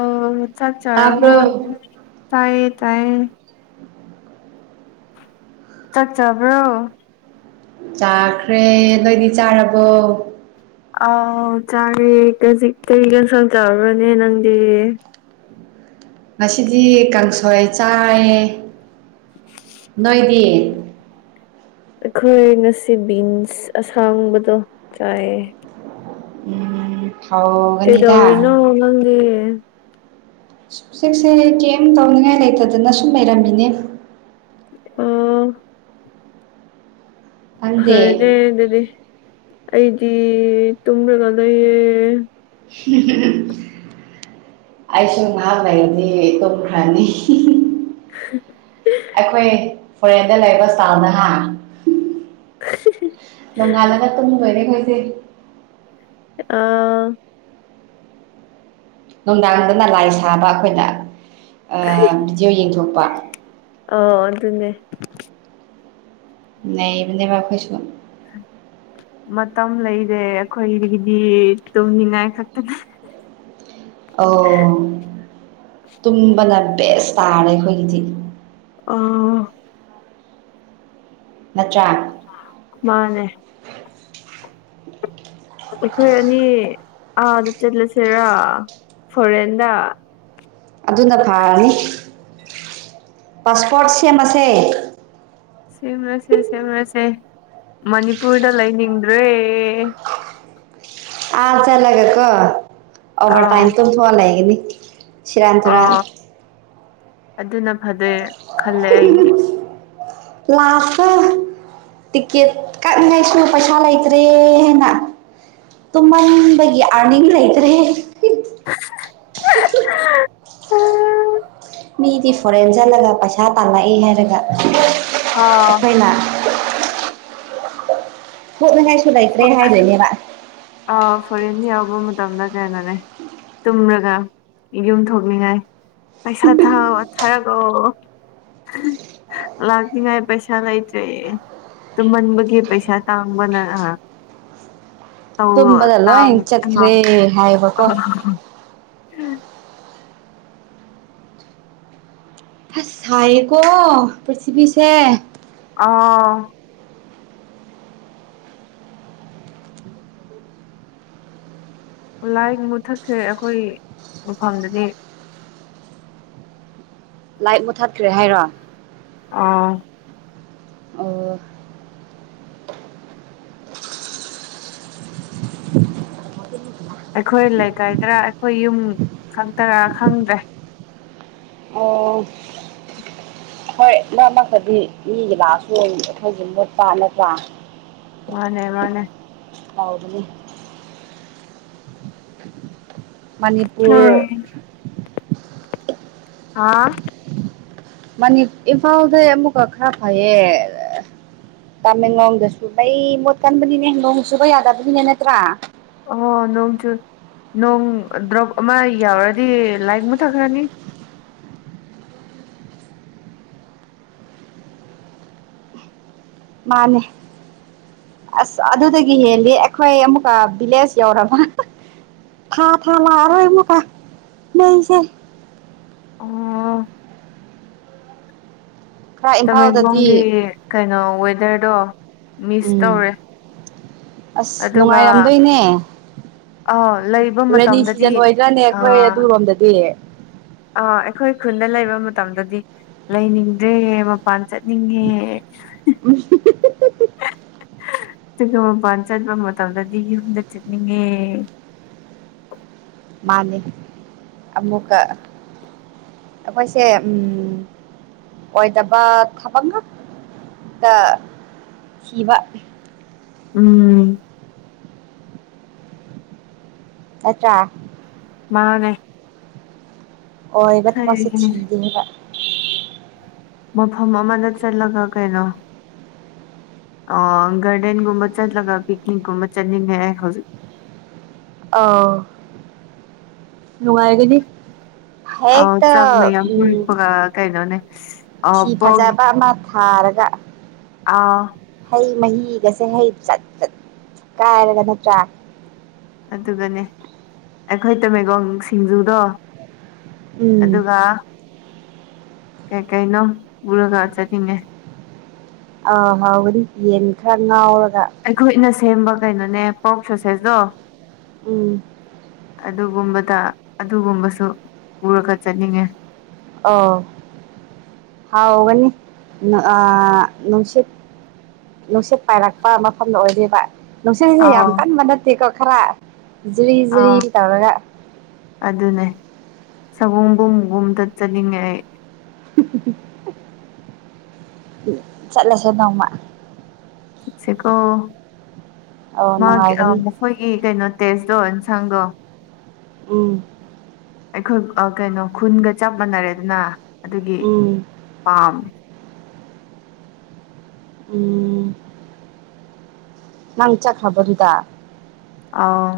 ꯑꯣ ꯆꯥꯛ ꯆꯥꯔꯕ꯭ꯔꯣ ꯇꯥꯕ꯭ꯔꯣ ꯇꯥꯏꯌꯦ ꯇꯥꯏꯌꯦ ꯆꯥꯛ ꯆꯥꯕ꯭ꯔꯣ ꯆꯥꯈ꯭ꯔꯦ ꯅꯣꯏꯗꯤ ꯆꯥꯔꯕꯣ ꯑꯥꯎ ꯆꯥꯔꯦ ꯀꯖꯤꯛ ꯀꯩ ꯁꯥꯡ ꯆꯕ꯭ꯔꯅꯦ ꯅꯪꯗꯤ ꯉꯁꯤꯗꯤ ꯀꯥꯡꯁꯣꯏ ꯆꯥꯏꯌꯦ [inaudible] ꯅꯣꯏꯗꯤ ꯑꯩꯈꯣꯏ ꯉꯁꯤ ꯕꯤꯟꯁ ꯑꯁꯥꯡꯕꯗꯣ ꯆꯥꯏꯌꯦ ꯍꯥꯎꯒꯅꯤꯗꯥ ꯀꯩꯗꯧꯔꯤꯅꯣ ꯅꯪꯗꯤ ꯍꯨꯖꯤꯛꯁꯦ ꯀꯩꯝ ꯇꯧꯅꯤꯉꯥꯏ ꯂꯩꯇꯗꯅ ꯁꯨꯝ ꯂꯩꯔꯝꯃꯤꯅꯦ ꯎꯝ ꯅꯪꯗꯤ ꯐꯔꯦꯅꯦ ꯑꯗꯨꯗꯤ ꯑꯩꯗꯤ ꯇꯨꯝꯂꯒ ꯂꯩꯌꯦ ꯍꯤ ꯍꯤ ꯑꯩꯁꯨ ꯅꯍꯥꯛ ꯂꯩꯔꯗꯤ ꯇꯨꯝꯈ꯭ꯔꯥꯅꯤ ꯍꯤ ꯍꯤ ꯍꯥ ꯑꯩꯈꯣꯏ ꯐꯣꯔꯦꯟꯗ ꯂꯩꯕ ꯆꯥꯎꯅ ꯍꯥ ꯅꯣꯡꯉꯥꯜꯂꯛ ꯇꯨꯗꯣꯏꯅꯦ ꯑꯩꯈꯣꯏꯗꯤ ꯑꯥ ꯅꯨꯡꯗꯥꯡꯗꯅ ꯂꯥꯏ ꯁꯥꯕ ꯑꯩꯈꯣꯏꯅ ꯚꯤꯗꯤꯑꯣ ꯌꯦꯡꯊꯣꯛꯄ ꯑꯥ ꯑꯗꯨꯅꯦ ꯅꯩꯕꯅꯦꯕ ꯑꯩꯈꯣꯏꯁꯨ ꯃꯇꯝ ꯂꯩꯔꯦ ꯑꯩꯈꯣꯏꯒꯤꯗꯤ ꯇꯨꯝꯅꯤꯡꯉꯥꯏ ꯈꯛꯇꯅꯦ ꯑꯣ ꯇꯨꯝꯕꯅ ꯕꯦꯁ ꯇꯥꯔꯦ ꯑꯩꯈꯣꯏꯒꯤꯗꯤ ꯑꯥ ꯅꯠꯇ꯭ꯔ ꯃꯥꯅꯦ ꯑꯩꯈꯣꯏ ꯑꯅꯤ ꯑꯥꯗ ꯆꯠꯂꯁꯤꯔꯥ ꯐꯣꯔꯦꯟꯗ ꯑꯗꯨꯅ ꯐꯥꯔꯅꯤ ꯄꯥꯁꯄꯣꯔꯠ ꯁꯦꯝꯃꯁꯦ ꯁꯦꯝꯔꯁꯦ ꯁꯦꯝꯔꯁꯦ ꯃꯅꯤꯄꯨꯔꯗ ꯂꯩꯅꯤꯡꯗ꯭ꯔꯦ ꯑꯥ ꯆꯠꯂꯒ ꯀꯣ ꯑꯣꯚꯔ ꯑꯥ ꯇꯥꯏꯝ ꯇꯨꯝꯊꯣꯛꯂ ꯂꯩꯒꯅꯤ ꯁꯤꯔꯥꯟ ꯇꯨꯔꯥꯟ ꯑꯥ ꯑꯗꯨꯅ ꯐꯗꯣꯏ ꯈꯜꯂꯦ ꯑꯩꯒꯤꯗꯤ ꯂꯥꯁꯇ ꯇꯤꯀꯦꯠ ꯀꯛꯅꯤꯡꯉꯥꯏꯁꯨ ꯄꯩꯁꯥ ꯂꯩꯇ꯭ꯔꯦꯅ ꯇꯨꯃꯟꯕꯒꯤ ꯑꯥꯔꯅꯤꯡ ꯂꯩꯇ꯭ꯔꯦ ꯃꯤꯗꯤ ꯐꯣꯔꯦꯟ ꯆꯠꯂꯒ ꯄꯩꯁꯥ ꯇꯥꯜꯂꯛꯏꯦ ꯍꯥꯏꯔꯒ ꯑꯥ ꯑꯩꯈꯣꯏꯅ ꯊꯣꯛꯅꯉꯥꯏꯁꯨ ꯂꯩꯇ꯭ꯔꯦ ꯍꯥꯏꯗꯣꯏꯅꯦꯕ ꯑꯥ ꯐꯣꯔꯦꯟ ꯌꯥꯎꯕ ꯃꯇꯝꯗ ꯀꯩꯅꯣꯅꯦ ꯇꯨꯝꯔꯒ ꯌꯨꯝ ꯊꯣꯛꯅꯤꯡꯉꯥꯏ ꯄꯩꯁꯥ ꯊꯥꯎ ꯊꯥꯔꯒꯑꯣ ꯂꯥꯛꯅꯤꯉꯥꯏ ꯄꯩꯁꯥ ꯂꯩꯇ꯭ꯔꯦ ꯇꯨꯝꯍꯟꯕꯒꯤ ꯄꯩꯁꯥ ꯇꯥꯡꯕꯅ ꯑꯥ ꯇꯧꯋꯣ ꯇꯨꯝꯕꯗ ꯂꯣꯏ ꯆꯠꯈ꯭ꯔꯦ ꯍꯥꯏꯕꯀꯣ [unintelligible] ꯆꯥꯏꯌꯦꯀꯣ ꯄꯔꯤꯊꯤꯕꯤꯁꯦ ꯑꯥ ꯂꯥꯏꯠ ꯃꯨꯊꯠꯈ꯭ꯔꯦ ꯑꯩꯈꯣꯏꯒꯤ ꯃꯐꯝꯗꯗꯤ ꯂꯥꯏꯛ ꯃꯨꯊꯠꯈ꯭ꯔꯦ ꯍꯥꯏꯔꯣ ꯑꯥ ꯑꯣ ꯑꯩꯈꯣꯏ ꯂꯩꯀꯥꯏꯗꯔꯥ ꯑꯩꯈꯣꯏ ꯌꯨꯝ ꯈꯛꯇꯔꯥ ꯈꯪꯗ꯭ꯔꯦ ꯑꯣ [unintelligible] ꯃꯤꯒꯤ ꯂꯥꯛꯑꯁꯨ ꯑꯩꯈꯣꯏꯁꯨ ꯃꯨꯠꯄ ꯅꯠꯇ꯭ꯔꯥ ꯃꯥꯅꯦ ꯃꯥꯅꯦ ꯇꯥꯎꯕꯅꯦ ꯃꯅꯤꯄꯨꯔ ꯎꯝ ꯑꯥ ꯃꯅꯤ ꯏꯝꯐꯥꯜꯗꯩ ꯑꯃꯨꯛꯀ ꯈꯔ ꯐꯩꯌꯦ ꯇꯥꯃꯦꯡꯂꯣꯡꯗꯁꯨ ꯑꯩꯩ ꯃꯨꯠꯀꯟꯕꯅꯤꯅꯦ ꯅꯣꯡ ꯆꯨꯕ ꯌꯥꯗꯕꯅꯤꯅꯦ ꯅꯠꯇ꯭ꯔꯥ ꯑꯣ ꯅꯣꯡ ꯆꯨ ꯅꯣꯡ ꯗ꯭ꯔꯣꯞ ꯑꯃ ꯌꯥꯎꯔꯗꯤ ꯂꯥꯏꯛ ꯃꯨꯊꯛꯈ꯭ꯔꯅꯤ ꯃꯥꯅꯦ ꯑꯁ ꯑꯗꯨꯗꯒꯤ ꯍꯦꯜꯂꯤ ꯑꯩꯈꯣꯏ ꯑꯃꯨꯛꯀ ꯚꯤꯂꯦꯖ ꯌꯧꯔꯕ ꯊꯥ ꯊꯥ ꯂꯥꯛꯑꯔꯣꯏ ꯃꯨꯛꯀ ꯃꯩꯁꯦ ꯑꯣ ꯈꯔ ꯏꯝꯐꯥꯜꯗꯗꯤ ꯇꯃꯦꯡꯂꯣꯡꯒꯤ ꯀꯩꯅꯣ ꯋꯦꯗꯔꯗꯣ ꯃꯤꯁ ꯎꯝ ꯇꯧꯔꯦ ꯑꯁ ꯑꯗꯨꯒ ꯅꯨꯡꯉꯥꯏꯔꯝꯗꯣꯏꯅꯦ ꯑꯥ ꯂꯩꯕ ꯔꯦꯅꯤ ꯃꯇꯝꯗꯗꯤ ꯁꯤꯖꯟ ꯑꯣꯏꯗ꯭ꯔꯥꯅꯦ ꯑꯩꯈꯣꯏ ꯑꯥ ꯑꯗꯨꯔꯣꯝꯗꯗꯤ ꯑꯥ ꯑꯩꯈꯣꯏ ꯈꯨꯟꯗ ꯂꯩꯕ ꯃꯇꯝꯗꯗꯤ ꯂꯩꯅꯤꯡꯗ꯭ꯔꯦ ꯃꯄꯥꯟ ꯆꯠꯅꯤꯡꯉꯦ [unintelligible] ꯑꯗꯨꯒ ꯃꯄꯥꯟ ꯆꯠꯄ ꯃꯇꯝꯗꯗꯤ ꯌꯨꯝꯗ ꯆꯠꯅꯤꯡꯉꯦ ꯃꯥꯅꯤ ꯑꯃꯨꯛꯀ ꯑꯩꯈꯣꯏꯁꯦ ꯎꯝ ꯑꯣꯏꯗꯕ ꯊꯕꯛ ꯉꯥꯛ ꯇ ꯊꯤꯕ ꯎꯝ ꯅꯠꯇ꯭ꯔ ꯃꯥꯅꯦ ꯑꯣꯏꯕ ꯊꯕꯛꯁꯦ ꯊꯤꯗꯦꯕ ꯃꯐꯝ ꯑꯃꯗ ꯆꯠꯂꯒ ꯀꯩꯅꯣ ꯑꯣ ꯒꯥꯔꯗꯦꯟꯒꯨꯝꯕ ꯆꯠꯂꯒ ꯄꯤꯛꯅꯤꯛꯀꯨꯝꯕ ꯆꯠꯅꯤꯡꯉꯦ ꯍꯧꯖꯤꯛ ꯑꯧ ꯅꯨꯡꯉꯥꯏꯒꯅꯤ ꯍꯦꯛꯇ ꯆꯥꯛ ꯃꯌꯥꯝ ꯎꯝ ꯄꯨꯔꯛꯄꯒ ꯀꯩꯅꯣꯅꯦ ꯐꯤ ꯄꯣꯛ ꯐꯖꯕ ꯑꯃ ꯊꯥꯔꯒ ꯑꯥ ꯑꯩ ꯃꯍꯤꯒꯁꯦ ꯍꯩ ꯆꯠ ꯆꯠ ꯀꯥꯏꯔꯒ ꯅꯠꯇ꯭ꯔꯥ ꯑꯗꯨꯒꯅꯦ ꯑꯩꯈꯣꯏ ꯇꯃꯦꯂꯣꯡ ꯁꯤꯡꯖꯨꯗꯣ ꯎꯝ ꯑꯗꯨꯒ ꯀꯩ ꯀꯩꯅꯣ ꯄꯨꯔꯒ ꯆꯠꯅꯤꯡꯉꯦ ꯑꯥ ꯍꯥꯎꯕꯗꯤ ꯌꯦꯟ ꯈꯔ ꯉꯥꯎꯔ ꯑꯩꯈꯣꯏꯅ ꯁꯦꯝꯕ ꯀꯩꯅꯣꯅꯦ ꯄꯣꯔꯣꯛ ꯁꯣꯁꯦꯁꯇꯣ ꯎꯝ ꯑꯗꯨꯒꯨꯝꯕ ꯗ ꯑꯗꯨꯒꯨꯝꯕꯁꯨ ꯄꯨꯔꯒ ꯆꯠꯅꯤꯡꯉꯦ ꯑꯧ ꯍꯥꯎꯒꯅꯤ ꯑꯥ ꯅꯨꯡꯁꯤꯠ ꯅꯨꯡꯁꯤꯠ ꯄꯥꯏꯔꯛꯄ ꯃꯐꯝꯗ ꯑꯣꯏꯗꯩꯕ ꯅꯨꯡꯁꯤꯠꯁꯦ ꯑꯥꯎ ꯌꯥꯝ ꯀꯟꯕ ꯅꯠꯇꯦꯀꯣ ꯈꯔ ꯖꯤꯔꯤ ꯑꯥꯎ ꯖꯤꯔꯤ ꯇꯧꯔꯒ ꯁꯑꯣꯝꯕꯨꯝ ꯒꯨꯝꯕꯗ ꯇꯠꯆꯅꯤꯡꯉꯦ ꯑꯩ ꯆꯠꯂꯁꯦ ꯅꯣꯡꯃ ꯆꯠꯁꯦꯀꯣ ꯑꯧ ꯃꯥꯒꯤ ꯅꯨꯡꯉꯥꯏꯒꯅꯤ ꯃꯈꯣꯏꯒꯤ ꯀꯩꯅꯣ ꯇꯦꯁꯇꯣꯟ ꯁꯥꯡꯗꯣ ꯎꯝ ꯑꯩꯈꯣꯏ ꯀꯩꯅꯣ ꯈꯨꯟꯒ ꯆꯞ ꯃꯥꯟꯅꯔꯦꯗꯅ ꯑꯗꯨꯒꯤ ꯎꯝ ꯄꯥꯝꯃꯦ ꯎꯝ ꯅꯪ ꯆꯠꯈ꯭ꯔꯕꯣ ꯑꯗꯨꯗ ꯑꯧ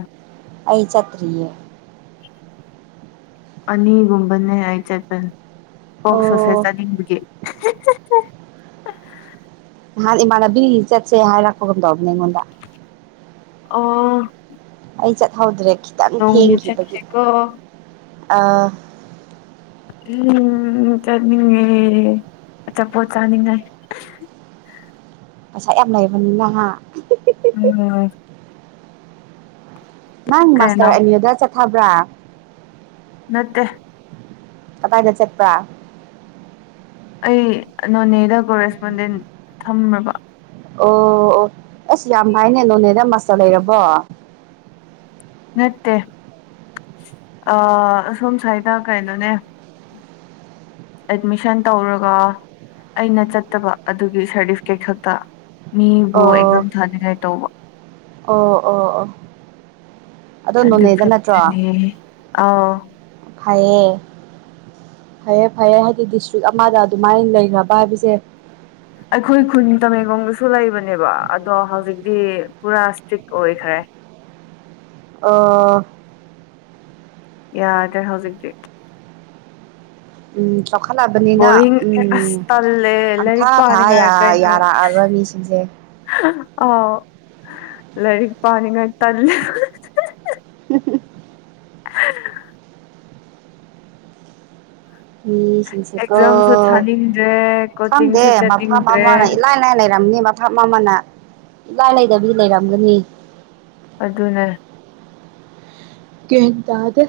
ꯑꯩ ꯆꯠꯇ꯭ꯔꯤꯌꯦ ꯑꯅꯤꯒꯨꯝꯕꯅꯦ ꯑꯩ ꯆꯠꯄꯅꯦ ꯄꯣꯛ ꯑꯣ ꯁꯣꯁꯦꯁ ꯆꯅꯤꯡꯕꯒꯤ ꯅꯍꯟ ꯏꯃꯥꯟꯅꯕꯤ ꯆꯠꯁꯦ ꯍꯥꯏꯔꯛꯄꯒꯝ ꯇꯧꯕꯅꯦ ꯑꯩꯉꯣꯟꯗ ꯑꯣ ꯑꯩ ꯆꯠꯍꯧꯗ꯭ꯔꯦ ꯈꯤꯇꯪ ꯅꯣꯡꯃ ꯊꯦꯡꯈꯤꯕꯒꯤ ꯆꯠꯁꯦꯀꯣ ꯑꯧ ꯎꯝ ꯆꯠꯅꯤꯡꯉꯦ ꯑꯆꯥꯄꯣꯠ ꯆꯥꯅꯤꯡꯉꯥꯏ ꯄꯩꯁꯥ ꯌꯥꯝ ꯂꯩꯕꯅꯤꯅ ꯍꯥ ꯎꯝ ꯅꯪ ꯀꯩꯅꯣ ꯃꯥꯁꯇꯔ ꯑꯅꯤꯌꯨꯗ ꯆꯠꯊꯕ꯭ꯔꯥ ꯅꯠꯇꯦ ꯀꯗꯥꯢꯗ ꯆꯠꯄ꯭ꯔ ꯑꯩ ꯅꯣꯅꯦꯗ ꯀꯣꯔꯦꯁꯄꯣꯟꯗꯦꯟ ꯊꯝꯂꯕ ꯑꯣ ꯑꯣ ꯑꯁ ꯌꯥꯝ ꯉꯥꯏꯅꯦ ꯅꯣꯅꯦꯗ ꯃꯥꯁꯇꯔ ꯂꯩꯔꯕꯣ ꯅꯠꯇꯦ ꯑꯥ ꯑꯁꯣꯝꯁ꯭ꯋꯥꯏꯗ ꯀꯩꯅꯣꯅꯦ ꯑꯦꯠꯃꯤꯁꯟ ꯇꯧꯔꯒ ꯑꯩꯅ ꯆꯠꯇꯕ ꯑꯗꯨꯒꯤ ꯁꯥꯔꯇꯤꯐꯤꯀꯦꯠ ꯈꯛꯇ ꯃꯤꯕꯨ ꯑꯣ ꯑꯦꯛꯖꯝ ꯊꯅꯤꯡꯉꯥꯏ ꯇꯧꯕ ꯑꯣ ꯑꯣ ꯑꯣ ꯑꯗꯣ ꯑꯗꯨ ꯅꯣꯅꯦꯗ ꯅꯠꯇ꯭ꯔꯣ ꯐꯠꯇꯅꯦ ꯑꯧ ꯐꯩꯌꯦ ꯐꯩꯌꯦ ꯐꯩꯌꯦ ꯍꯥꯏꯗꯤ ꯗꯤꯁꯇ꯭ꯔꯤꯛ ꯑꯃꯗ ꯑꯗꯨꯃꯥꯏꯅ ꯂꯩꯈꯒ꯭ꯔꯕ ꯍꯥꯏꯕꯁꯦ ꯑꯩꯈꯣꯏ ꯈꯨꯟ ꯇꯃꯦꯡꯂꯣꯡ ꯁꯨ ꯂꯩꯕꯅꯦꯕ ꯑꯗꯣ ꯍꯧꯖꯤꯛꯇꯤ ꯄꯨꯔꯥ ꯏꯁꯇ꯭ꯔꯤꯛ ꯑꯣꯏꯈ꯭ꯔꯦ ꯑꯥ ꯌꯥꯗ꯭ꯔꯦ ꯍꯧꯖꯤꯛꯇꯤ ꯎꯝ ꯆꯥꯎꯈꯠꯂꯛꯑꯕꯅꯤꯅ ꯕꯣꯔꯤꯡ ꯑꯁ ꯎꯝ ꯇꯜꯂꯦ ꯂꯥꯏꯔꯤꯛ ꯑꯪꯊꯥ ꯊꯥ ꯄꯥꯅꯤꯡꯉꯥꯏ ꯌꯥ ꯌꯥꯔꯛꯑꯔꯣꯏ ꯃꯤꯁꯤꯡꯁꯦ ꯑꯧ ꯂꯔꯤꯛ ꯄꯅꯤꯡꯉꯥꯏ ꯇꯟꯂꯦ [unintelligible] [unintelligible] ꯃꯤꯁꯤꯡꯁꯦꯀꯣ ꯑꯦꯛꯖꯥꯝꯁꯨ ꯊꯥꯅꯤꯡꯗ꯭ꯔꯦ ꯈꯪꯗꯦ ꯀꯣꯆꯤꯡꯁꯨ ꯃꯐꯝ ꯆꯠꯅꯤꯡꯗ꯭ꯔꯦ ꯑꯃ ꯏꯂꯥꯏ ꯂꯥꯏꯅ ꯂꯩꯔꯝꯅꯤ ꯃꯐꯝ ꯑꯃꯅ ꯏꯂꯥꯏ ꯂꯩꯗꯕꯤꯗꯤ ꯂꯩꯔꯝꯒꯅꯤ ꯑꯗꯨꯅꯦ ꯒ꯭ꯌꯥꯟ ꯇꯥꯗꯦ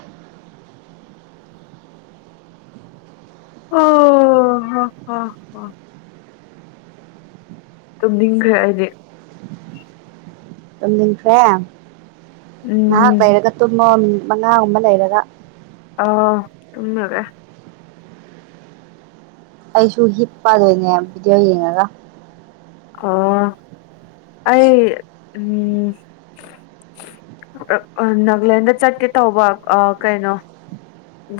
ꯑꯣ ꯍ ꯍ ꯍ ꯇꯝꯅꯤꯡꯈ꯭ꯔꯦ ꯑꯩꯗꯤ ꯇꯨꯝꯅꯤꯡꯈ꯭ꯔꯦ ꯉꯍꯥꯛ ꯎꯝ ꯂꯩꯔꯒ ꯇꯨꯝꯃꯣ ꯃꯉꯥꯒꯨꯝꯕ ꯂꯩꯔꯒ ꯑꯣ ꯇꯨꯝꯔꯒꯦ ꯑꯩꯁꯨ ꯍꯤꯞꯄꯗꯣꯏꯅꯦ ꯚꯤꯗꯤꯑꯣ ꯌꯦꯡꯉꯒ ꯑꯣ ꯑꯩ ꯎꯝ ꯑꯛ ꯑꯥ ꯅꯥꯒꯥꯂꯦꯟꯗ ꯆꯠꯀꯦ ꯇꯧꯕ ꯀꯩꯅꯣ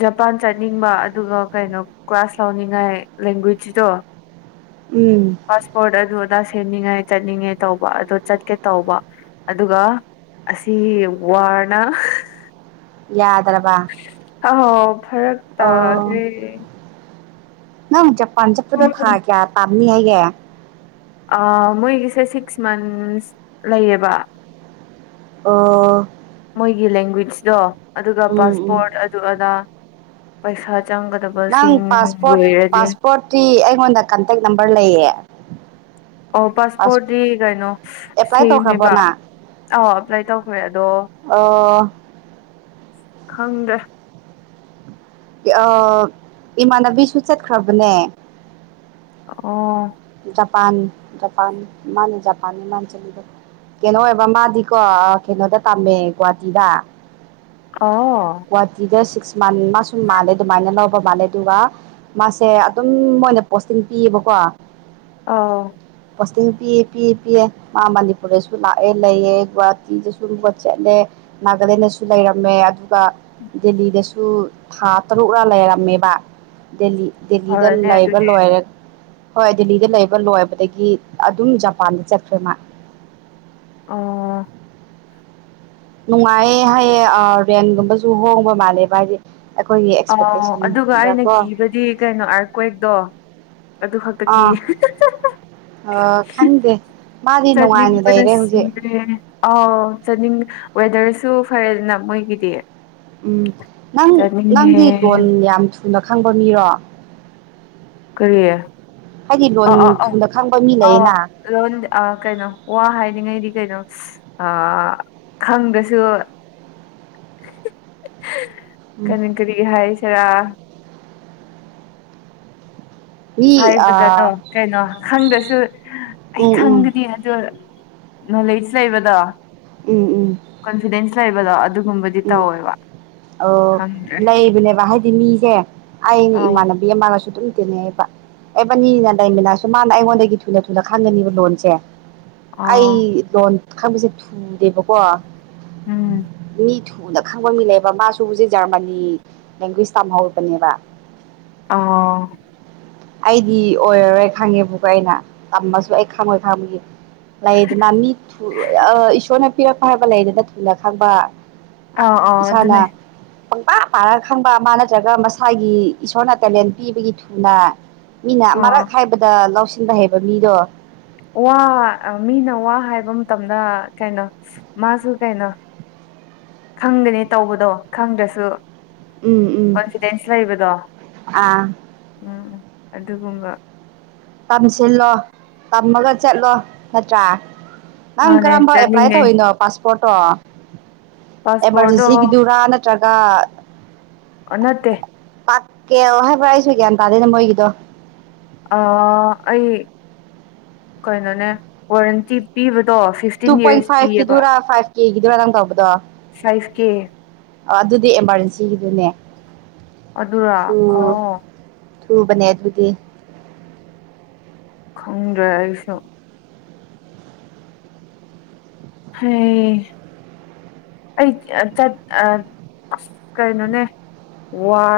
ꯖꯄꯥꯟ ꯆꯠꯅꯤꯡꯕ ꯑꯗꯨꯒ ꯀꯩꯅꯣ ꯀ꯭ꯂꯥꯁ ꯂꯧꯥꯎꯅꯤꯡꯉꯥꯏ ꯂꯦꯡꯒ꯭ꯋꯦꯖꯀꯤꯗꯣ ꯎꯝ ꯄꯥꯁꯄꯣꯠ ꯑꯗꯨ ꯑꯗ ꯁꯤ ꯁꯦꯝꯅꯤꯡꯉꯥꯏ ꯆꯠꯅꯤꯡꯉꯦ ꯇꯧꯕ ꯑꯗꯣ ꯆꯠꯀꯦ ꯇꯧꯕ ꯑꯗꯨꯒ ꯑꯁꯤ ꯋꯥꯔꯅ ꯌꯥꯗ꯭ꯔꯕꯥ ꯈꯪꯉꯣ ꯐꯔꯛ ꯇꯥꯒ꯭ꯔꯦ ꯅꯪ ꯖꯄꯥꯟ ꯆꯠꯄꯗ ꯊꯥ ꯀꯌꯥ ꯇꯥꯝꯅꯤ ꯍꯥꯏꯒꯦ ꯑꯥ ꯃꯣꯏꯒꯤꯁꯦ ꯁꯤꯛꯁ ꯃꯟꯁ ꯂꯩꯌꯦꯕ ꯑꯣ ꯃꯣꯏꯒꯤ ꯂꯦꯡꯒ꯭ꯋꯦꯖꯗꯣ ꯑꯗꯨꯒ ꯎꯝ ꯎꯝ ꯄꯥꯁꯄꯣꯔꯠ ꯑꯗꯨ ꯑꯗꯥ ꯄꯩꯁꯥ ꯅꯪ ꯆꯪꯒꯗꯕꯁꯤꯡ ꯄꯥꯁꯄꯣꯔꯠ ꯂꯣꯏꯔꯗꯤ ꯄꯥꯁꯄꯣꯔꯠꯇꯤ ꯑꯩꯉꯣꯟꯗ ꯀꯟꯇꯦꯛ ꯅꯝꯕꯔ ꯂꯩꯌꯦ ꯑꯣ ꯄꯥꯁ ꯄꯥꯁꯄꯣꯔꯠꯇꯤ ꯀꯩꯅꯣ ꯑꯦꯄ꯭ꯂꯥꯏ ꯇꯧꯈ꯭ꯔꯕꯣ ꯁꯦꯝꯃꯦꯕ ꯅꯪ ꯑꯥ ꯑꯦꯄ꯭ꯂꯥꯏ ꯇꯧꯈ꯭ꯔꯦ ꯑꯗꯣ [inaudible] ꯈꯪꯗ꯭ꯔꯦ ꯑꯣ ꯏꯃꯥꯟꯅꯕꯤꯁꯨ ꯆꯠꯈ꯭ꯔꯕꯅꯦ ꯑꯣ ꯖꯄꯥꯟ ꯖꯄꯥꯟ ꯃꯥꯅꯦ ꯖꯄꯥꯟꯅꯤ ꯃꯥꯥꯅ ꯆꯠꯂꯤꯗꯣ ꯀꯩꯅꯣ ꯑꯣꯏꯕ ꯃꯥꯗꯤꯀꯣ ꯀꯩꯅꯣꯗ ꯇꯝꯃꯦ ꯒꯨꯍꯥꯇꯤꯗ ꯑꯥꯎ ꯒꯨꯋꯥꯀꯤꯗ ꯁꯤ ꯁꯨꯃꯥꯟ ꯃꯥꯁꯨꯨ ꯃꯥꯜꯂꯦ ꯑꯗꯨꯃꯥꯏꯅ ꯂꯧꯕ ꯃꯥꯜꯂꯦ ꯑꯗꯨꯒ ꯃꯥꯁꯦ ꯑꯗꯨꯝ ꯃꯣꯏꯅ ꯄꯣꯁꯇꯤꯡ ꯄꯤꯌꯦꯕꯀꯣ ꯑꯥꯎ ꯄꯣꯁꯇꯤꯡ ꯄꯤ ꯄꯤ ꯄꯤꯌꯦ ꯃꯥ ꯃꯅꯤꯄꯨꯔꯗꯁꯨ ꯂꯥꯛꯑꯦ ꯂꯩꯌꯦ ꯒꯨꯍꯥꯇꯤꯗꯁꯨ ꯂꯨꯝꯕ ꯆꯠꯂꯦ ꯅꯥꯒꯥꯂꯦꯟꯗꯁꯨ ꯂꯩꯔꯝꯃꯦ ꯑꯗꯨꯒ ꯗꯦꯜꯂꯤꯗꯁꯨ ꯊꯥ ꯇꯔꯨꯛꯔ ꯂꯩꯔꯝꯃꯦꯕ ꯗꯦꯂꯤ ꯗꯦꯜꯂꯤꯗ ꯐꯔꯅꯦ ꯂꯩꯕ ꯑꯗꯨꯗꯤ ꯂꯣꯏꯔ ꯍꯣꯏ ꯗꯦꯜꯂꯤꯗ ꯂꯩꯕ ꯂꯣꯏꯕꯗꯒꯤ ꯑꯗꯨꯝ ꯖꯄꯥꯟꯗ ꯆꯠꯈ꯭ꯔꯦ ꯃꯥ ꯑꯣ ꯅꯨꯡꯉꯥꯏꯌꯦ ꯍꯥꯏꯌꯦ ꯔꯦꯟꯒꯨꯝꯕꯁꯨ ꯍꯣꯡꯕ ꯃꯥꯜꯂꯦꯕ ꯍꯥꯏꯗꯤ ꯑꯩꯈꯣꯏꯒꯤ ꯑꯣ ꯑꯗꯨꯒ ꯑꯩꯅ ꯑꯦꯛꯁꯄꯦꯛꯇꯦꯁꯟꯗꯀꯣ ꯀꯤꯕꯗꯤ ꯀꯩꯅꯣ ꯑꯥꯔꯀ꯭ꯋꯛꯇꯣ ꯑꯗꯨ ꯈꯛꯇ ꯑꯥ ꯀꯤꯌꯦ ꯑꯥ ꯈꯪꯗꯦ ꯃꯥꯗꯤ ꯅꯨꯡꯉꯥꯏꯅ ꯆꯠꯅꯤꯡꯕꯅ ꯂꯩꯔꯦ ꯍꯧꯖꯤꯛ ꯁꯤꯔꯦ ꯑꯥ ꯆꯠꯅꯤꯡ ꯋꯦꯗꯔꯁꯨ ꯐꯔꯦꯗꯅ ꯃꯣꯏꯒꯤꯗꯤ ꯎꯝ ꯅꯪ ꯆꯠꯅꯤꯡꯉꯦ ꯅꯪꯗꯤ ꯂꯣꯟ ꯌꯥꯝ ꯊꯨꯅ ꯈꯪꯕ ꯃꯤꯔꯣ ꯀꯔꯤ ꯍꯥꯏꯗꯤ ꯑꯥ ꯑꯥ ꯂꯣꯟ ꯑꯣ ꯊꯨꯅ ꯈꯪꯕ ꯃꯤ ꯑꯥꯎ ꯂꯩꯌꯦꯅ ꯂꯣꯟ ꯑꯥ ꯀꯩꯅꯣ ꯋꯥ ꯍꯥꯏꯔꯤꯉꯩꯗꯤ ꯀꯩꯅꯣ ꯑꯥ ꯈꯪꯗ꯭ꯔꯁꯨ [inaudible] ꯀꯔꯤ ꯀꯔꯤ ꯍꯥꯏꯁꯤꯔꯥ ꯃꯤ ꯍꯥꯏꯕꯗꯗꯣ ꯑꯥ ꯀꯩꯅꯣ ꯈꯪꯗꯁꯨ ꯑꯩ ꯎꯝ ꯎꯝ ꯈꯪꯗ꯭ꯔꯤ ꯑꯗꯣ ꯅꯣꯂꯦꯖ ꯂꯩꯕꯗꯣ ꯎꯝ ꯎꯝ ꯀꯣꯟꯐꯤꯗꯦꯟꯁ ꯂꯩꯕꯗꯣ ꯑꯗꯨꯒꯨꯝꯕꯗꯤ ꯎꯝ ꯇꯧꯋꯦꯕ ꯑꯣ ꯈꯪꯗ꯭ꯔꯦ ꯂꯩꯕꯅꯦꯕ ꯍꯥꯏꯗꯤ ꯃꯤꯁꯦ ꯑꯩꯩꯅ ꯑꯧ ꯏꯃꯥꯟꯅꯕꯤ ꯑꯃꯒꯁꯨ ꯑꯗꯨꯝ ꯇꯤꯟꯅꯩꯑꯦꯕ ꯑꯦꯕꯅꯤꯅ ꯂꯩꯃꯤꯅꯥꯁꯨ ꯃꯥꯅ ꯑꯩꯉꯣꯟꯗꯒꯤ ꯊꯨꯅ ꯊꯨꯅ ꯈꯪꯒꯅꯤꯕ ꯂꯣꯟꯁꯦ ꯑꯥ ꯑꯩ ꯂꯣꯟ ꯈꯪꯕꯁꯦ ꯊꯨꯗꯦꯕꯀꯣ ꯎꯝ ꯃꯤ ꯊꯨꯅ ꯈꯪꯕ ꯃꯤ ꯂꯩꯕ ꯃꯥꯁꯨ ꯍꯧꯖꯤꯛ ꯖꯔꯃꯅꯤ ꯂꯦꯡꯒ꯭ꯋꯦꯁ ꯇꯝꯍꯧꯕꯅꯦꯕ ꯑꯣ ꯑꯩꯗꯤ ꯑꯣꯏꯔꯔꯣꯏ ꯈꯪꯉꯦꯕꯨꯀ ꯑꯩꯅ ꯇꯝꯃꯁꯨ ꯑꯩ ꯈꯪꯉꯣꯏ ꯈꯪꯕꯒꯤ ꯂꯩꯗꯅ ꯃꯤ ꯊꯨꯅ ꯏꯁꯣꯔꯅ ꯄꯤꯔꯛꯄ ꯍꯥꯏꯗꯅ ꯂꯩꯗꯅ ꯊꯨꯅ ꯈꯪꯕ ꯑꯥꯎ ꯑꯥꯎ ꯑꯗꯨꯅꯦ ꯄꯪꯄꯥ ꯄꯥꯔ ꯈꯪꯕ ꯃꯥ ꯅꯠꯇ꯭ꯔꯒ ꯃꯁꯥꯒꯤ ꯏꯁꯣꯔꯅ ꯇꯦꯂꯦꯟ ꯄꯤꯕꯒꯤ ꯊꯨꯅ ꯃꯤꯅ ꯑꯥ ꯃꯔꯛ ꯍꯥꯏꯕꯗ ꯂꯧꯁꯤꯟꯕ ꯍꯩꯕ ꯃꯤꯗꯣ ꯋꯥ ꯃꯤꯅ ꯋꯥ ꯍꯥꯏꯕ ꯃꯇꯝꯗ ꯀꯩꯅꯣ ꯃꯥꯁꯨ ꯀꯩꯅꯣ [inaudible] ꯈꯪꯗꯦꯅꯦ ꯇꯧꯕꯗꯣ ꯈꯪꯗ꯭ꯔꯁꯨ ꯎꯝ ꯎꯝ ꯀꯣꯟꯐꯤꯗꯦꯟꯁ ꯂꯩꯕꯗꯣ ꯑꯥ ꯎꯝ ꯎꯝ ꯑꯗꯨꯒꯨꯝꯕ ꯇꯝꯁꯤꯜꯂꯣ ꯇꯝꯃꯒ ꯆꯠꯂꯣ ꯅꯠꯇ꯭ꯔꯥ ꯅꯪ ꯃꯥꯅꯦ ꯀꯔꯝꯕ ꯑꯦꯄ꯭ꯂꯥꯏ ꯆꯠꯅꯤꯡꯉꯦ ꯇꯧꯔꯤꯅꯣ ꯄꯥꯁꯄꯣꯔꯠꯇꯣ ꯄꯥꯁꯄꯣꯔꯠꯇꯣ ꯑꯦꯃꯥꯔꯖꯦꯟꯁꯤꯒꯤꯗꯨꯔꯥ ꯅꯠꯇ꯭ꯔꯒ ꯑꯥ ꯅꯠꯇꯦ ꯄꯥꯛꯀꯦ ꯑꯣ ꯍꯥꯏꯕ꯭ꯔ ꯑꯩꯁꯨ ꯒ꯭ꯌꯥꯟ ꯇꯥꯗꯦꯅꯦ ꯃꯣꯏꯒꯤꯗꯣ ꯑꯩ ꯀꯩꯅꯣꯅꯦ ꯋꯥꯔꯦꯟꯇꯤ ꯄꯤꯕ ꯇꯨ ꯄꯣꯏꯟ ꯐꯥꯏꯚꯀꯤꯗꯨꯔꯥ ꯐꯥꯏꯚ ꯀꯦꯒꯤꯗꯨꯔꯥ ꯅꯪ ꯇꯧꯕꯗꯣ ꯐꯥꯏꯚ ꯀꯦ ꯑꯗꯨꯗꯤ ꯑꯦꯃꯥꯔꯖꯦꯟꯁꯤꯒꯤꯗꯨꯅꯦ ꯑꯗꯨꯔ ꯑꯣ ꯊꯕꯅꯤ ꯑꯗꯨꯗꯤ ꯈꯪꯗ꯭ꯔꯦ ꯑꯩꯁꯨ ꯍꯩ ꯑꯩ ꯆꯠ ꯀꯩꯅꯣꯅꯦ ꯋꯥ